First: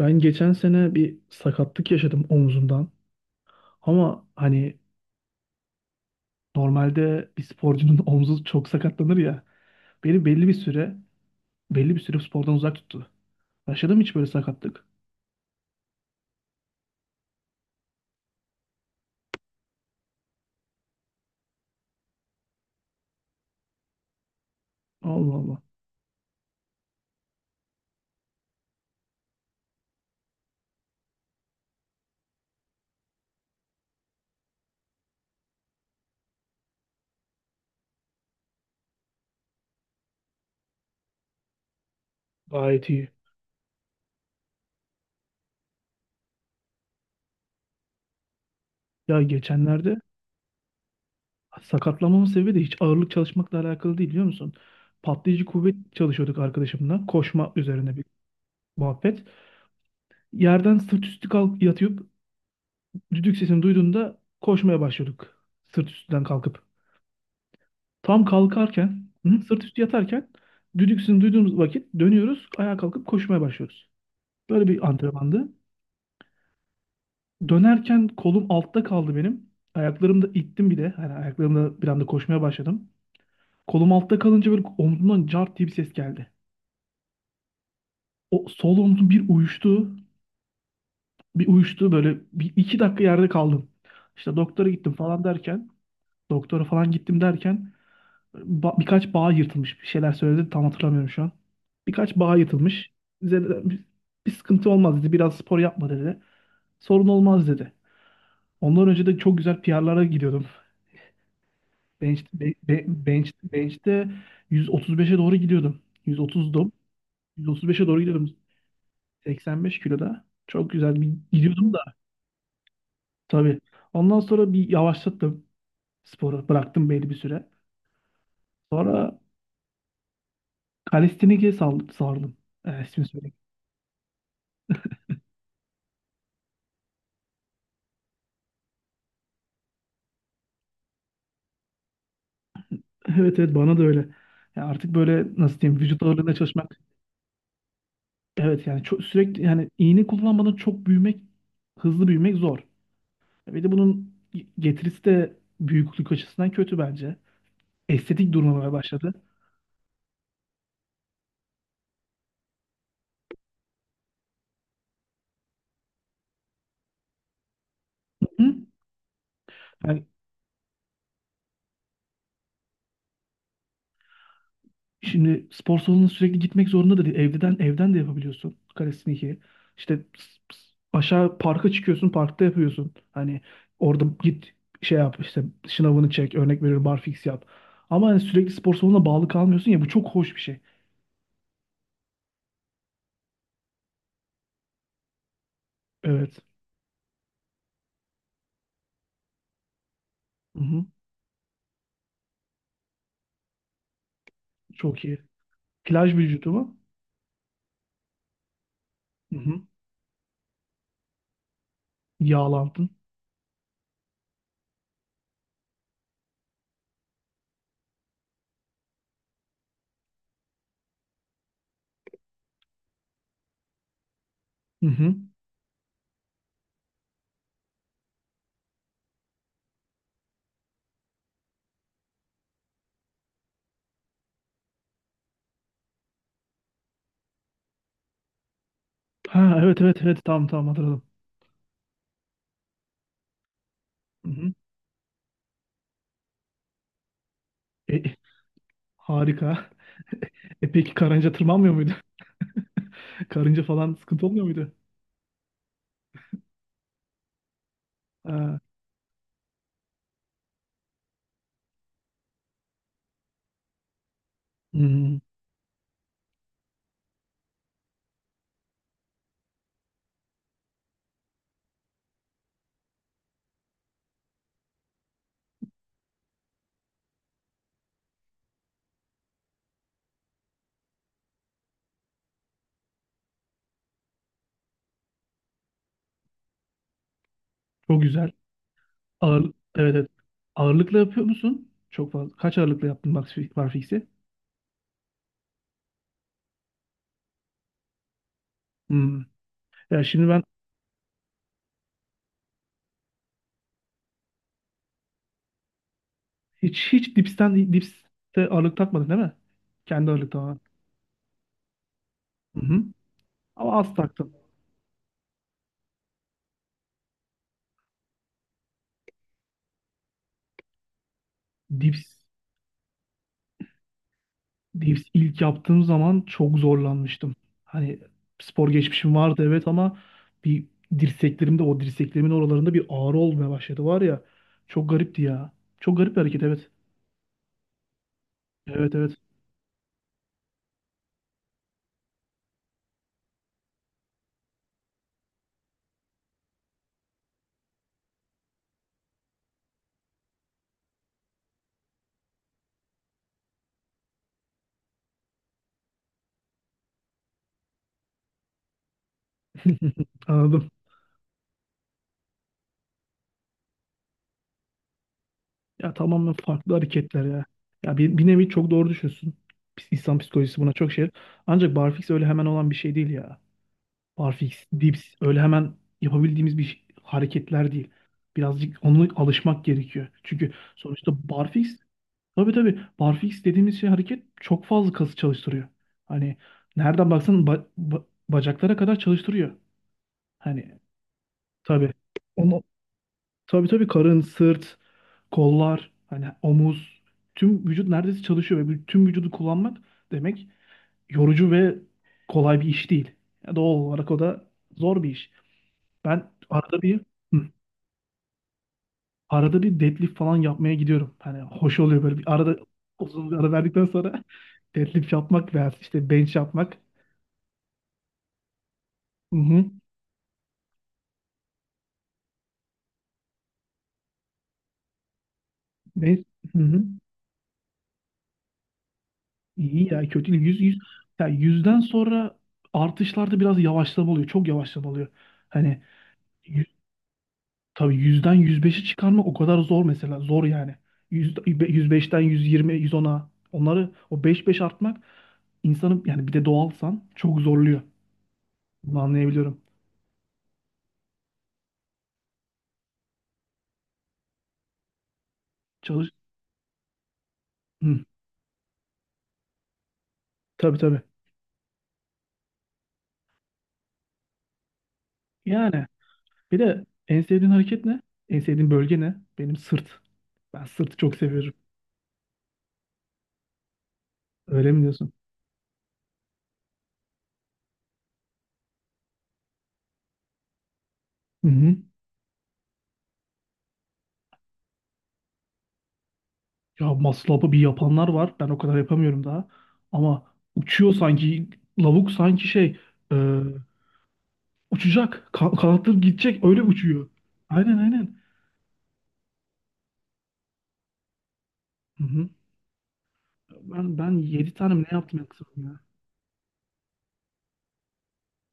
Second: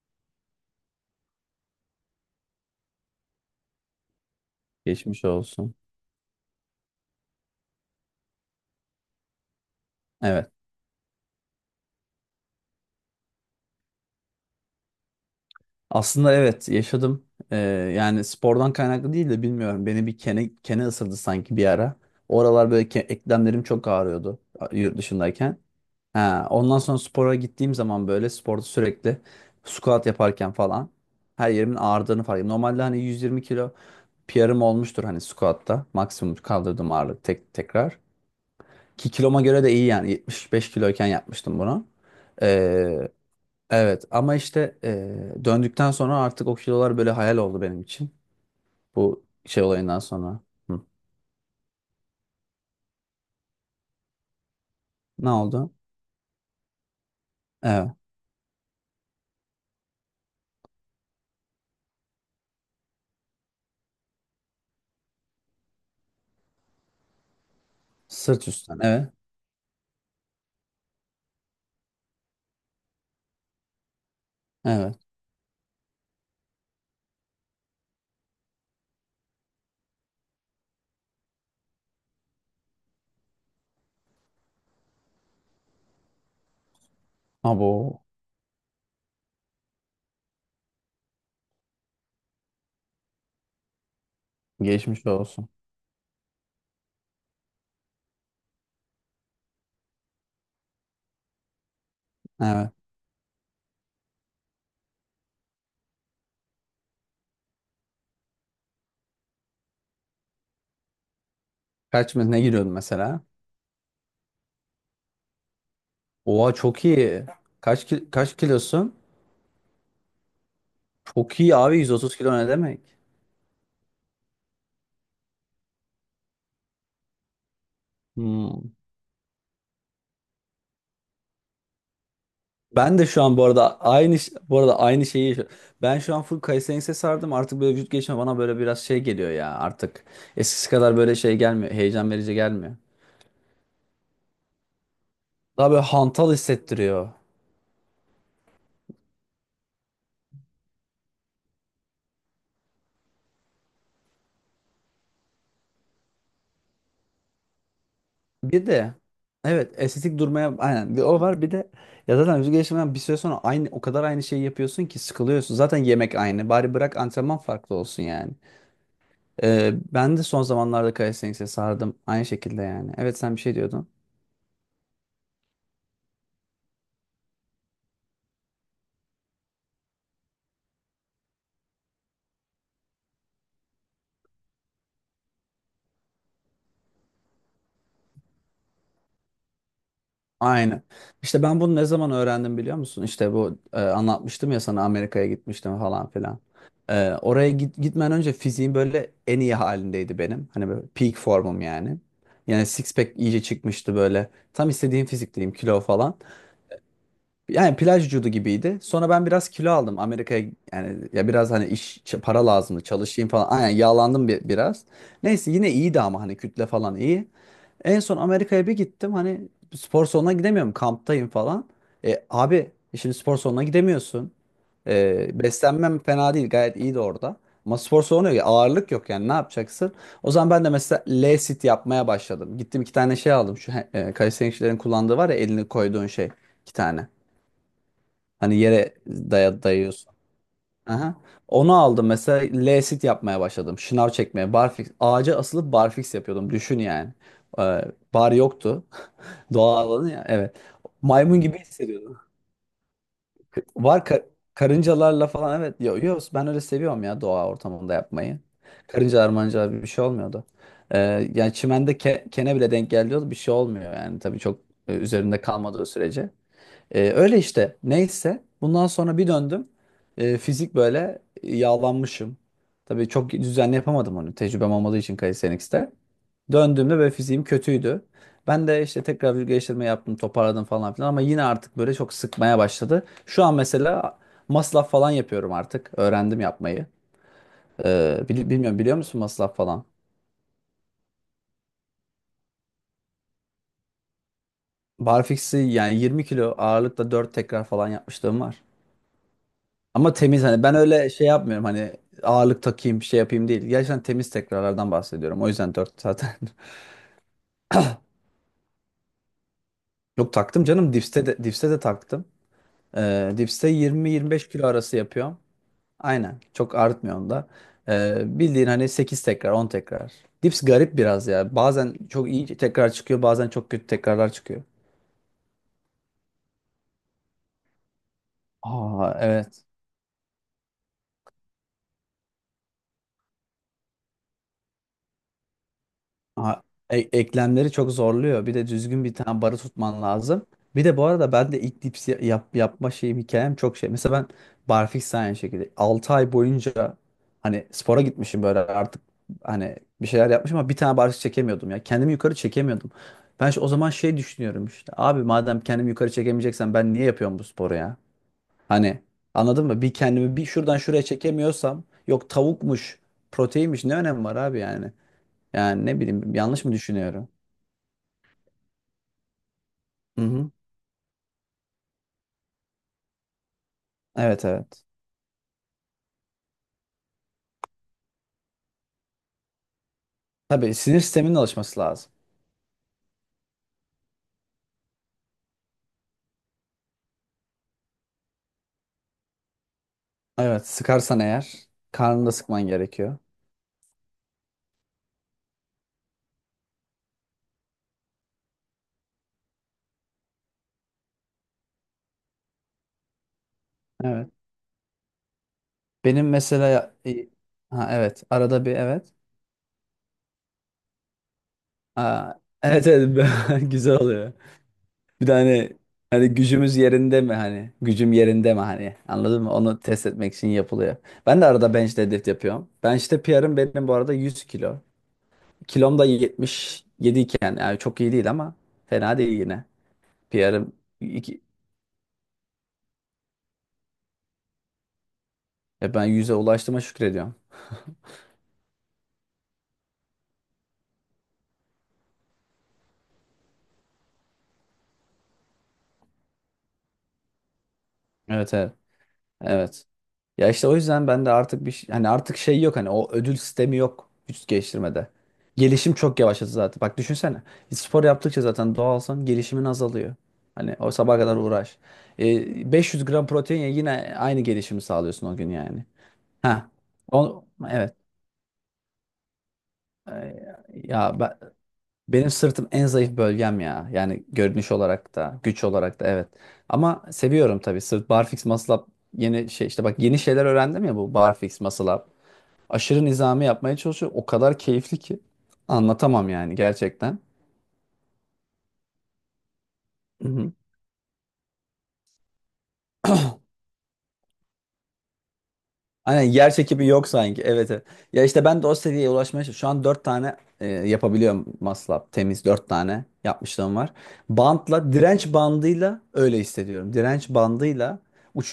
Ben geçen sene bir sakatlık yaşadım omzumdan. Ama hani Geçmiş olsun. normalde bir sporcunun omzu çok sakatlanır ya. Beni belli Evet. bir süre belli bir süre spordan uzak tuttu. Yaşadım hiç böyle sakatlık. Aslında evet yaşadım. Yani spordan kaynaklı değil de bilmiyorum. Beni bir kene ısırdı sanki bir ara. Oralar böyle eklemlerim çok ağrıyordu yurt Allah dışındayken. Allah. Ha, ondan sonra spora gittiğim zaman böyle sporda sürekli squat yaparken falan her yerimin ağrıdığını fark ettim. Normalde hani 120 kilo PR'ım olmuştur hani squatta. Maksimum kaldırdığım ağırlık tek, tekrar. Ki kiloma göre de iyi yani 75 kiloyken yapmıştım bunu. Gayet iyi. Ee, Evet ama işte döndükten sonra artık o kilolar böyle hayal oldu benim için. Ya Bu şey olayından geçenlerde sonra. Hı. sakatlanmamın sebebi de hiç ağırlık çalışmakla alakalı değil biliyor musun? Ne Patlayıcı kuvvet oldu? çalışıyorduk arkadaşımla. Koşma Evet. üzerine bir muhabbet. Yerden sırt üstü kalk yatıp düdük sesini duyduğunda koşmaya başlıyorduk. Sırt üstünden kalkıp. Tam Sırt üstten. kalkarken, Evet. hı, sırt üstü yatarken düdüksünü duyduğumuz vakit dönüyoruz, ayağa kalkıp koşmaya başlıyoruz. Böyle bir Evet. antrenmandı. Dönerken kolum altta kaldı benim. Ayaklarımda ittim bir de. Hani ayaklarımda bir anda koşmaya başladım. Kolum altta kalınca böyle omzumdan cart diye bir ses geldi. Abo. O sol omzum bir uyuştu. Bir uyuştu böyle bir iki dakika yerde kaldım. İşte doktora gittim Geçmiş falan olsun. derken, doktora falan gittim derken birkaç bağ yırtılmış bir şeyler söyledi tam hatırlamıyorum şu an. Birkaç bağ Evet. yırtılmış. Bize de- bir sıkıntı olmaz dedi. Biraz spor yapma dedi. Sorun olmaz dedi. Ondan önce de çok güzel PR'lara gidiyordum. Kaç Bench, mı ne be- giriyordun be- mesela? bench, bench'te 135'e doğru gidiyordum. Oha 130'dum. çok iyi. 135'e Kaç doğru ki- gidiyordum. kaç kilosun? 85 kiloda. Çok güzel bir Çok iyi gidiyordum da abi 130 kilo ne demek? tabii. Ondan sonra bir yavaşlattım sporu. Bıraktım belli bir süre. Hmm. Sonra kalistenike sal- sardım. Ben de İsmini şu söyleyeyim. an bu arada aynı şeyi yaşıyorum. Ben şu an full Kayseri'ye sardım. Artık böyle vücut gelişimi bana böyle biraz şey geliyor ya artık. Eskisi kadar böyle şey gelmiyor. Heyecan verici gelmiyor. Evet evet, bana da öyle. Ya artık böyle nasıl Daha diyeyim böyle vücut hantal ağırlığında çalışmak. hissettiriyor. Evet, yani çok sürekli, yani iğne kullanmadan çok büyümek, hızlı büyümek zor. Bir de bunun getirisi de büyüklük açısından kötü bence. Estetik Bir durmamaya de başladı. evet estetik durmaya aynen bir o var bir de ya zaten vücut gelişiminden bir süre sonra aynı o kadar aynı şeyi yapıyorsun ki sıkılıyorsun. Zaten yemek aynı. Bari bırak antrenman farklı olsun yani. Hı? Yani Ben de son zamanlarda Kayseri'ye sardım. Aynı şekilde yani. Evet sen bir şey diyordun. şimdi spor salonuna sürekli gitmek zorunda da değil. Evden de yapabiliyorsun kalistenik'i. İşte aşağı parka çıkıyorsun, parkta yapıyorsun. Hani orada git şey yap işte şınavını çek, örnek veriyorum barfiks yap. Ama hani sürekli spor salonuna bağlı kalmıyorsun ya, bu çok hoş bir şey. Aynen. İşte ben bunu ne zaman öğrendim biliyor musun? İşte bu anlatmıştım ya sana Amerika'ya gitmiştim falan Evet. filan. Oraya gitmeden önce fiziğim böyle en iyi halindeydi benim. Hani böyle Hı-hı. peak formum yani. Yani six pack iyice çıkmıştı böyle. Tam Çok istediğim iyi. fizikteyim kilo Plaj falan. vücudu mu? Yani plaj vücudu gibiydi. Sonra ben biraz Hı-hı. kilo aldım Amerika'ya yani ya biraz hani iş para lazımdı Yağlandın. çalışayım falan. Aynen yağlandım biraz. Neyse yine iyiydi ama hani kütle falan iyi. En son Amerika'ya bir gittim hani spor salonuna gidemiyorum kamptayım falan. Abi şimdi spor salonuna gidemiyorsun. Hı-hı. Beslenmem fena değil gayet iyiydi orada. Ama spor salonu yok ağırlık yok yani ne yapacaksın? O zaman ben de mesela L-sit yapmaya başladım. Gittim 2 tane şey aldım şu kalistenikçilerin kullandığı var ya elini koyduğun şey 2 tane. Hani yere Ha evet evet dayıyorsun. evet, tamam tamam, hatırladım. Aha. Onu aldım mesela L-sit yapmaya başladım. Şınav Hı-hı. çekmeye. Barfix. Ağaca asılıp barfix yapıyordum. Düşün yani. Ee, E, e, bar yoktu. Harika. Doğal alanı ya. Evet. E peki karınca Maymun gibi tırmanmıyor muydu? hissediyordum. Karınca falan Var ka- sıkıntı olmuyor muydu? Karıncalarla falan evet. Yok yok ben öyle seviyorum ya doğa ortamında yapmayı. Ha. Karıncalar mancalar bir şey olmuyordu. Ee, Yani çimende kene bile denk geliyordu. Bir şey olmuyor yani. Tabii çok Hı, hı. üzerinde kalmadığı sürece. Öyle işte. Neyse. Bundan sonra bir döndüm. Fizik böyle yağlanmışım. Tabii çok düzenli yapamadım onu. Tecrübem olmadığı için Calisthenics'te. Döndüğümde böyle fiziğim kötüydü. Ben de işte tekrar vücut geliştirme yaptım, toparladım falan filan ama yine artık böyle çok sıkmaya başladı. Şu an mesela masraf falan yapıyorum artık. Öğrendim yapmayı. Çok güzel. Bilmiyorum biliyor musun Ağır, masraf falan? evet, evet. Ağırlıkla yapıyor musun? Çok fazla. Kaç ağırlıkla yaptın max barfix'i? Barfix'i yani 20 kilo ağırlıkla 4 tekrar falan yapmışlığım var. Hmm. Ya Ama şimdi temiz ben hani ben öyle şey yapmıyorum hani ağırlık takayım bir şey yapayım değil. Gerçekten temiz tekrarlardan bahsediyorum. O yüzden 4 zaten. hiç dipste ağırlık takmadın değil mi? Kendi ağırlık Yok tamamen. taktım canım dipste de taktım. Hı hı. Dipste Ama az taktım. 20-25 kilo arası yapıyorum. Aynen çok artmıyorum da. Bildiğin hani 8 tekrar 10 tekrar. Dips garip biraz ya. Bazen Dips, çok iyi tekrar çıkıyor bazen çok kötü tekrarlar çıkıyor. dips ilk yaptığım zaman çok zorlanmıştım. Hani spor geçmişim Aa vardı evet. evet, ama bir dirseklerimde, o dirseklerimin oralarında bir ağrı olmaya başladı var ya. Çok garipti ya. Çok garip bir hareket Ha, evet. Eklemleri çok zorluyor. Bir de Evet düzgün bir evet. tane barı tutman lazım. Bir de bu arada ben de ilk dips yapma şeyim hikayem çok şey. Mesela ben barfiks de aynı şekilde 6 ay boyunca hani spora gitmişim böyle artık hani bir şeyler yapmışım ama bir tane barfiks çekemiyordum ya. Kendimi yukarı çekemiyordum. Ben o zaman şey düşünüyorum işte. Abi madem kendimi yukarı çekemeyeceksen ben niye yapıyorum bu sporu ya? Hani anladın mı? Bir kendimi bir Anladım. şuradan şuraya çekemiyorsam yok tavukmuş, proteinmiş ne önemi var abi yani? Yani Ya ne tamamen bileyim yanlış mı farklı hareketler düşünüyorum? ya. Ya bir nevi çok doğru düşünsün. İnsan Hı hı. psikolojisi buna çok şey. Ancak barfix öyle hemen olan bir şey değil ya. Evet Barfix, evet. dips öyle hemen yapabildiğimiz hareketler değil. Birazcık ona alışmak gerekiyor. Çünkü Tabii sinir sonuçta sisteminin barfix, alışması lazım. tabii tabii, barfix dediğimiz şey hareket çok fazla kası çalıştırıyor. Hani nereden baksan bacaklara kadar çalıştırıyor. Evet Hani sıkarsan eğer tabii. karnını da Onu, sıkman gerekiyor. tabii tabii, karın, sırt, kollar, hani omuz, tüm vücut neredeyse çalışıyor ve tüm vücudu kullanmak demek yorucu ve kolay bir iş değil. Ya doğal olarak o Evet. da zor bir iş. Benim Ben arada mesela bir, hı, ha evet arada bir evet. arada bir deadlift falan yapmaya gidiyorum. Hani hoş oluyor böyle bir Aa, arada evet evet uzun bir ara verdikten güzel sonra oluyor. deadlift Bir de yapmak hani veya işte hani bench gücümüz yapmak. yerinde mi hani gücüm yerinde mi hani Hı anladın mı? hı. Onu test etmek için yapılıyor. Ben de arada bench deadlift yapıyorum. Bench'te PR'ım benim bu arada 100 kilo. Kilom da Bench, hı hı. 77 iken yani çok iyi değil ama fena değil yine. İyi ya, kötü değil. Bir ara Ya iki, yüzden sonra artışlarda biraz yavaşlama oluyor. Çok yavaşlama oluyor. Hani ben yüze ulaştığıma şükrediyorum. tabii, yüzden yüz beşi çıkarmak o kadar zor mesela. Zor yani. Yüz, yüz beşten yüz yirmi, 100 ona, onları o beş beş artmak insanı, yani bir de doğalsan, çok zorluyor. Evet evet. Bunu anlayabiliyorum. Evet. Ya işte o yüzden ben de artık hani artık şey yok hani o ödül sistemi yok vücut geliştirmede. Gelişim Çalış. çok yavaşladı zaten. Bak düşünsene. Spor Hı, yaptıkça zaten doğalsan gelişimin azalıyor. Hani tabii o tabii. sabaha kadar uğraş. 500 gram protein ye yine aynı gelişimi sağlıyorsun o gün yani. Yani bir Ha. de en O, sevdiğin hareket evet. ne? En sevdiğin bölge ne? Benim sırt. E, Ben sırtı çok ya ben, seviyorum. Benim sırtım en zayıf bölgem ya. Yani görünüş Öyle mi diyorsun? olarak da, güç olarak da evet. Ama seviyorum tabii. Sırt barfix muscle up yeni şey işte bak yeni şeyler öğrendim ya bu Hı barfix hı. muscle up. Aşırı nizami yapmaya çalışıyorum. O kadar keyifli ki anlatamam yani Ya gerçekten. maslapı bir yapanlar var. Ben o kadar yapamıyorum daha. Ama Hı hı. uçuyor sanki. Lavuk sanki şey. Uçacak. Kanatları Aynen gidecek. yer Öyle çekimi uçuyor. yok sanki. Evet, Aynen evet. aynen. Ya işte ben de o seviyeye ulaşmaya çalışıyorum. Şu an 4 tane yapabiliyorum Hı maslap. hı. Temiz 4 tane yapmışlığım var. Ben 7 tane mi ne Bantla, yaptım ya direnç kızım ya. bandıyla öyle hissediyorum. Direnç bandıyla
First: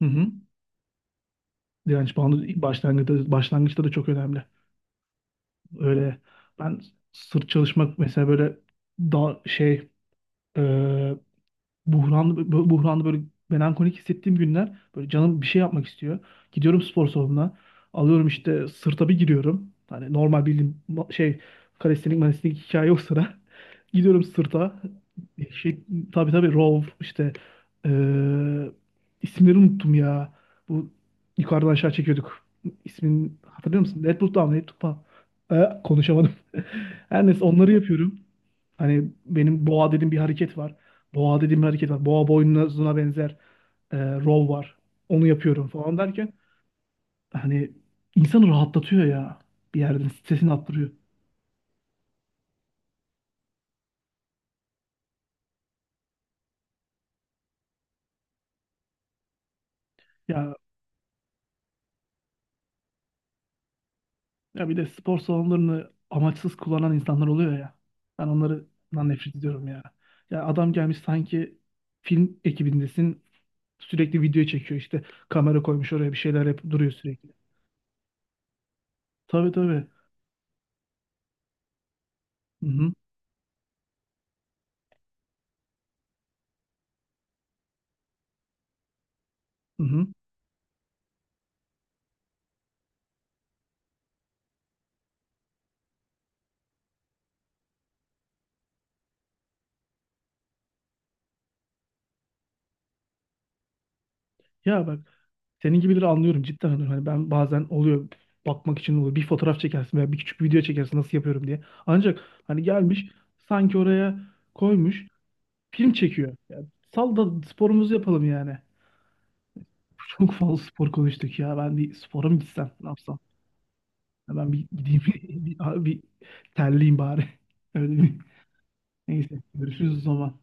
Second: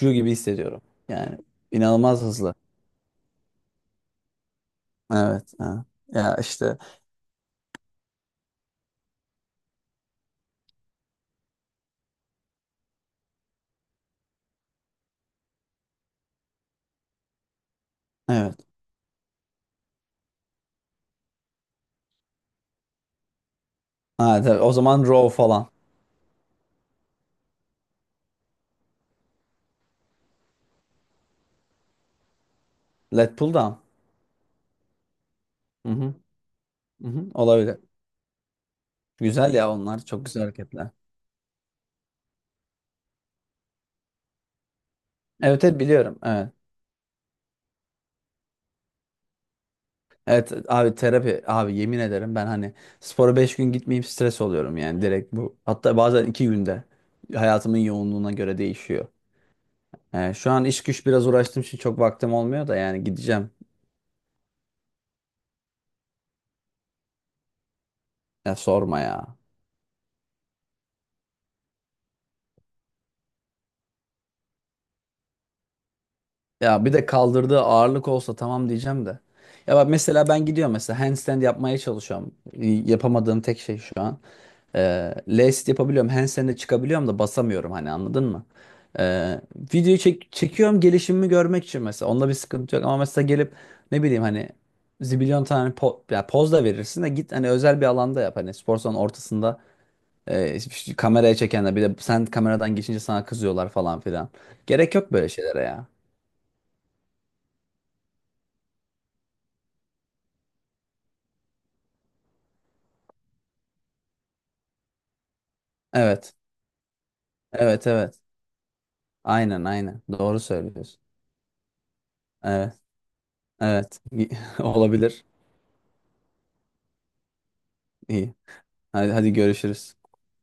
Hı hı. gibi hissediyorum. Yani Direnç inanılmaz hızlı. bandı başlangıçta, başlangıçta da çok önemli. Evet. Ha. Öyle, Ya işte ben sırt çalışmak mesela böyle daha şey, e, buhranlı buhranlı böyle melankolik hissettiğim günler böyle canım bir şey yapmak istiyor. Gidiyorum spor salonuna. Alıyorum evet. işte sırta bir giriyorum. Hani normal bildiğim şey kalestenik malestenik hikaye yok sıra. Gidiyorum Ha, tabii. O sırta. zaman row falan. Şey, tabii tabii row işte eee isimleri unuttum ya. Bu yukarıdan aşağı çekiyorduk. Let İsmin pull down. hatırlıyor musun? Deadpool Down, Deadpool Down. Hı hı. Konuşamadım. Hı hı. Her neyse onları Olabilir. yapıyorum. Hani Güzel benim ya boğa onlar. dediğim bir Çok güzel hareket var. hareketler. Boğa dediğim bir hareket var. Boğa boynuzuna benzer, rol var. Onu Evet, yapıyorum evet falan biliyorum. derken, Evet. hani insanı rahatlatıyor ya. Bir yerden stresini Evet attırıyor. abi terapi abi yemin ederim ben hani spora 5 gün gitmeyeyim stres oluyorum yani direkt bu. Hatta bazen 2 günde hayatımın yoğunluğuna göre değişiyor. Yani şu Ya, an iş güç biraz uğraştığım için çok vaktim olmuyor da yani gideceğim. ya bir de spor salonlarını amaçsız kullanan insanlar oluyor ya. Ben Ya sorma onlardan ya. nefret ediyorum ya. Ya adam gelmiş sanki film ekibindesin. Sürekli video çekiyor işte. Kamera koymuş oraya bir şeyler yapıp Ya duruyor bir de sürekli. kaldırdığı ağırlık olsa tamam diyeceğim de. Tabii Ya tabii. bak mesela ben gidiyorum mesela handstand yapmaya çalışıyorum. Hı hı, Yapamadığım tek şey şu an. Last yapabiliyorum. Handstand'e çıkabiliyorum da basamıyorum hani anladın mı? Ee, hı Videoyu hı. Çekiyorum gelişimimi görmek için mesela. Onda bir sıkıntı yok ama mesela gelip ne bileyim hani zibilyon tane po ya poz da verirsin de git hani özel bir alanda yap. Hani spor salonun ortasında işte kameraya çekenler bir de sen kameradan geçince sana kızıyorlar falan filan. Ya Gerek bak, yok böyle şeylere senin ya. gibileri anlıyorum cidden. Anlıyorum. Hani ben bazen oluyor, bakmak için oluyor. Bir fotoğraf çekersin veya bir küçük bir video çekersin nasıl yapıyorum diye. Ancak hani gelmiş sanki oraya koymuş film Evet. çekiyor. Ya, sal da Evet sporumuzu evet. yapalım yani. Aynen aynen. Çok Doğru fazla spor söylüyorsun. konuştuk ya. Ben bir spora mı gitsem Evet. ne yapsam? Evet. Ya ben bir gideyim Olabilir. bir terleyeyim bari. Öyle bir. İyi. Hadi, hadi Neyse görüşürüz. görüşürüz o zaman.